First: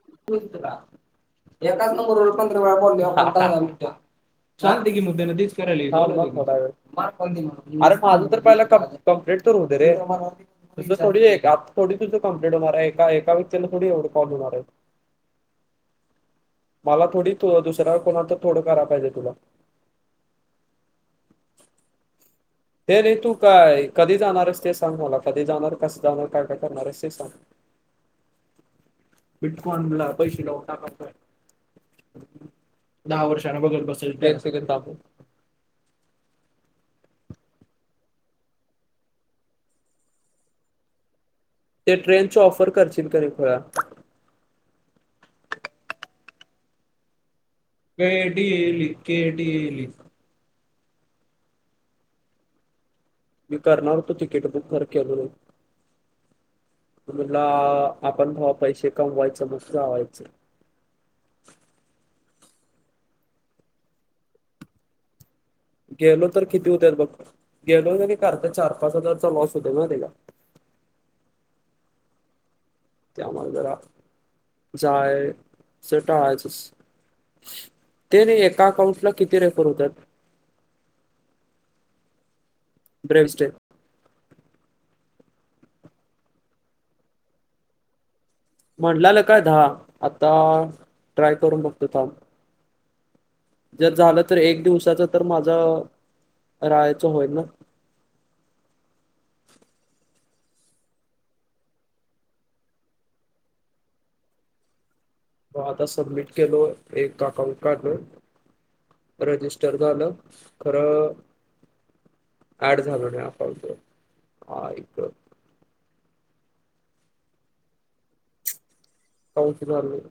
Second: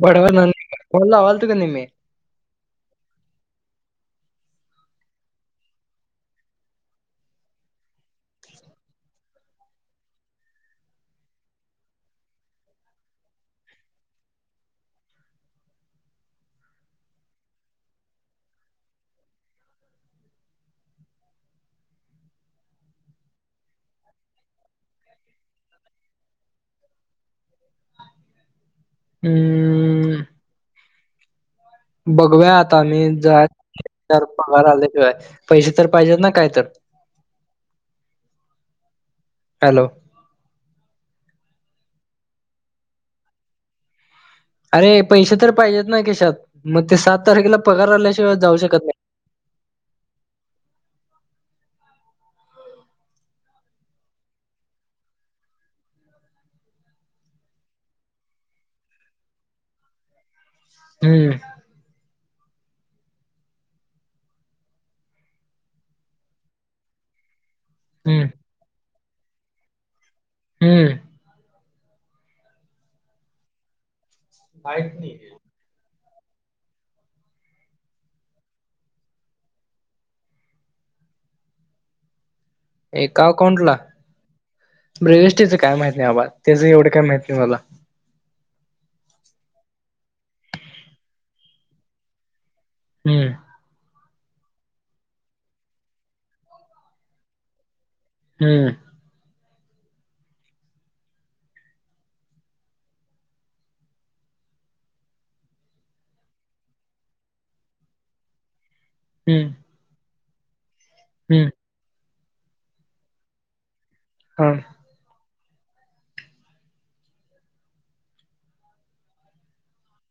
बरोबर ना. फोन लावाल तू का नाही मी एकाच नंबर वरून पंधरा वेळा फोन केल्यावर [unintelligible] दहा दहा मिंट. सांगते की मुद्दे न तीच करेली अरे माझं तर पहिला कंप कंप्लीट तर होऊ दे रे. तुझं थोडी एक आता थोडी तुझं कंप्लिंट होणार आहे एका व्यक्तीला थोडी एवढं कॉल होणार आहेत. मला थोडी तो दुसऱ्या कोणाला तरी थोडं कराया पाहिजे तुला. हे नाही तू का काय कधी जाणारेस? ते सांग मला कधी जाणार? कसं जाणार? काय काय करणारेस? ते सांग. बीटकॉनला हम्म पैसे जाऊन टाकायचेत. बघूया आता आम्ही एक [inaudible] बसेल पगार सेकंड थांब आल्याशिवाय पैसे तर पाहिजेत ना काय तर. हॅलो. ते ट्रेनचे ऑफर करशीन का रे खुळ्या? अरे पैसे तर पाहिजेत ना खिशात. मग ते सात तारखेला पगार आल्याशिवाय जाऊ शकत नाही. के डी एल ई मी कारणार होतो तीकेट बुक पण केलं नाही. म्हणला आपण भावा पैसे कमवायच, मस्त राव्हायचं. हम्म. गेलो तर किती होत्यात बघ गेलो मी हम्म करताकरता चार, पाच हजारचा लॉस होतय माहित? हम्म. त्यामुळ जरा माहित नाही जाय. अस टाळायचंच ते नाही एका अकाउंटला किती रिफर्नस होतात. एका ब्रेवस्टेप अकाउंटला ब्रेवएस्ट्रिच काय माहित नाही बाबा त्याच एवढं काय माहित नाही मला. म्हटलाना काही दहा. आता ट्राय करून बघतो थांब हं जर झालं तर एक दिवसाच तर माझं राहायचं होईल. हम्म मग आता सबमिट केलो, एक अकाउंट काडलं रजिस्टर झालं खरं हंम ऍड झाल नाही अकाउंट ला. हा आई ग! काउन्स [inaudible]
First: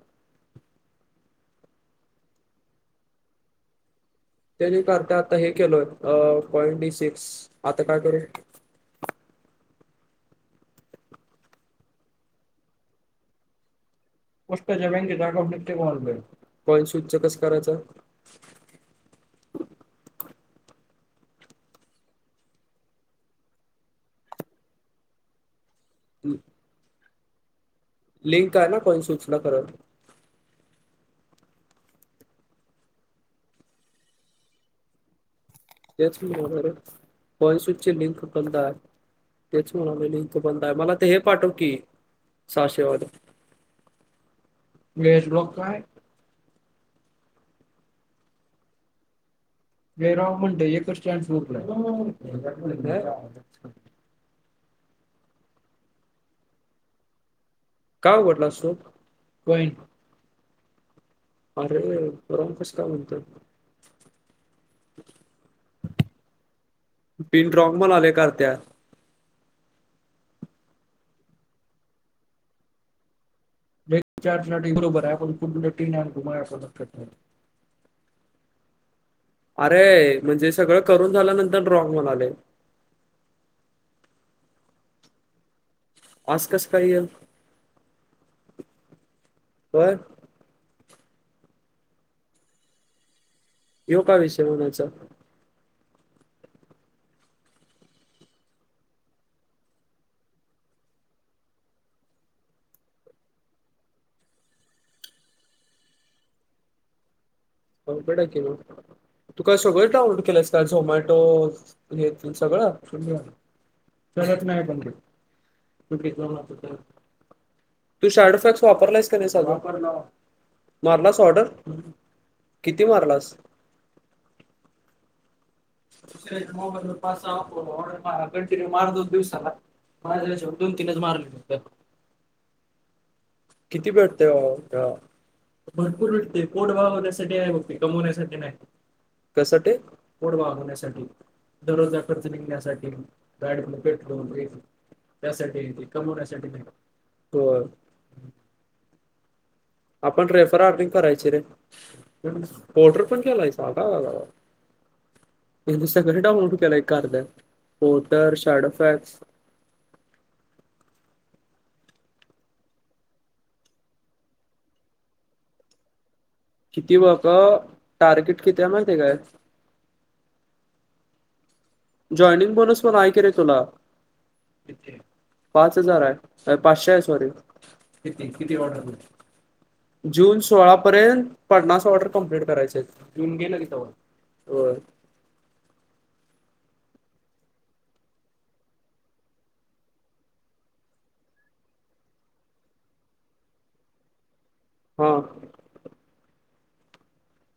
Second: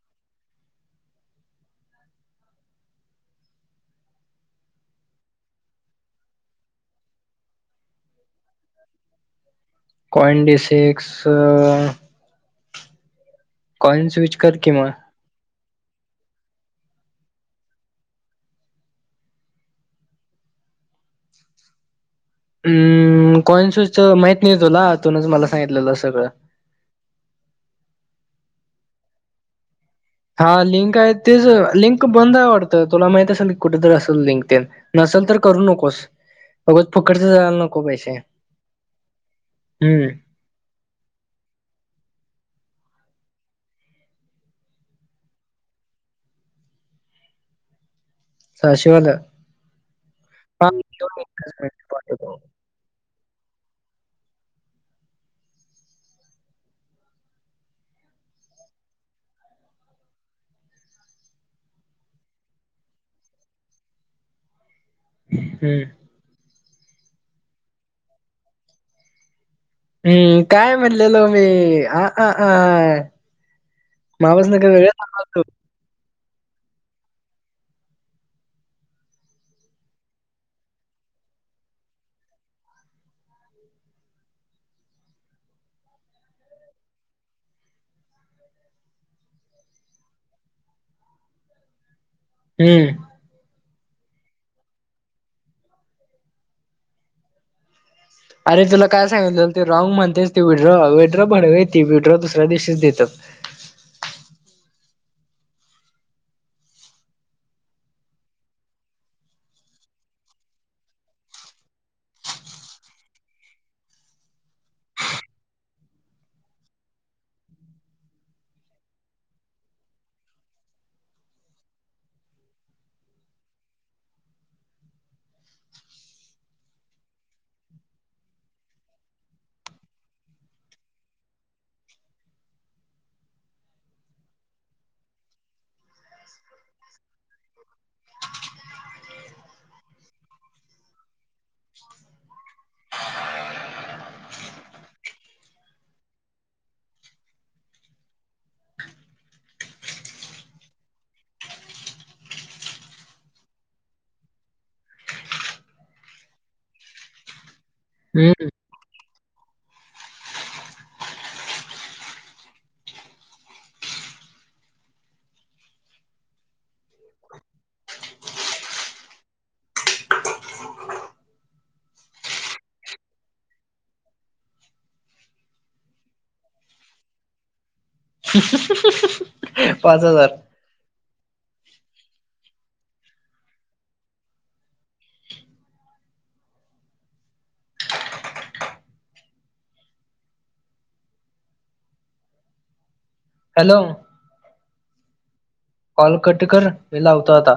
त्यानी कारता आता हे केलोय कॉइन डिसिक्स आता काय करू? कॉइन डिसिक्स काॅइन्स स्वि पोस्टाच्या बँकेचा अकाउंट निघतय का ऑनलाइन. हं कॉइन्सूच माहित नाही तुला तूच मला सांगितलेलं सगळं. लिंक आहे ना कोण सूचना करत. हा लिंक आहे तेच लिंक बंद आहे वाटतं. तुला माहित असेल की कुठेतरी असल लिंक तेन नसेल तर करू नको. नकोस तेच म्हणायलोय रं उगच फुकटच जायला कॉइन स्विचची पैसे लिंक बंद आहे तेच हम्म म्हणायलो. बंद आहे, मला ते हे पाठव की सहाशेवाल. पेज ब्लॉक काय. सहाशे वाल. जय राम मंडळी एकच स्टँक संपलाय. का उघडलास तु, कॉइन आरे राॅग कस काय म्हणतात [inaudible] हं [inaudible] पिन रॉंग म्हणालय कारत्या हं काय म्हणलेलो मी, आ हा आं एक चार्च प्लाटी बरोबर आहे पण [inaudible] अरे म्हणजे सगळं करून झाल्यानंतर रॉंग म्हणालय. आस कसं काय हे. होय. हम्म यो काय विषय म्हणायचा. अरे तुला काय सांगितल ते रॉंग म्हणतेच ते विड्रॉ, विड्रो बनवे ती विड्रो दुसऱ्या दिवशीच देतं. कॉन्फिडंटली. तु का सगळं डाउनलोड केलायस का, झोमॅटो हे ते सगळं. सगळंच नाही पण, [inaudible] तू शॅडोफॅक्स वापरलायस का नाही अजुन, मारलास ऑर्डर‌. किती मारलास. दुसऱ्याच्या मोबाईल वर पाच सहा ऑर्डर म कंटिन्यू मार होतो दिवसाला. माझ्या याच्यावर दोन तीनच मारले. किती भेटते ऑर्डर. भरपूर भेटते पोट भागवण्यासाठी आहे बघ ते कमवण्यासाठी नाही. कशासाठी? पोट भागवण्यासाठी- दररोजचा खर्च निघण्यासाठी, गाडीतल पेट्रोल, त्यासाठी ते कमवण्यासाठी नाही बर. आपण रेफर अधिक करायची रे पोर्टर पण केलायस [unintelligible] बरे मग सगळे डाऊनलोड केला एक कारदा पोर्टर हम्म शॅडो फॅक्स किती बघा टार्गेट किती आहे माहिती काय. जॉईनिंग बोनस पण आहे का रे तुला. पाच हजार आहे, पाचशे आहे सॉरी किती किती ऑर्डर वर? पाच हजार जून सोळा पर्यंत पन्नास ऑर्डर कंप्लीट करायचेत, जून गेलं कि तवा. हो. हॅलो! हा. कॉल कटकर मी लावतो आता.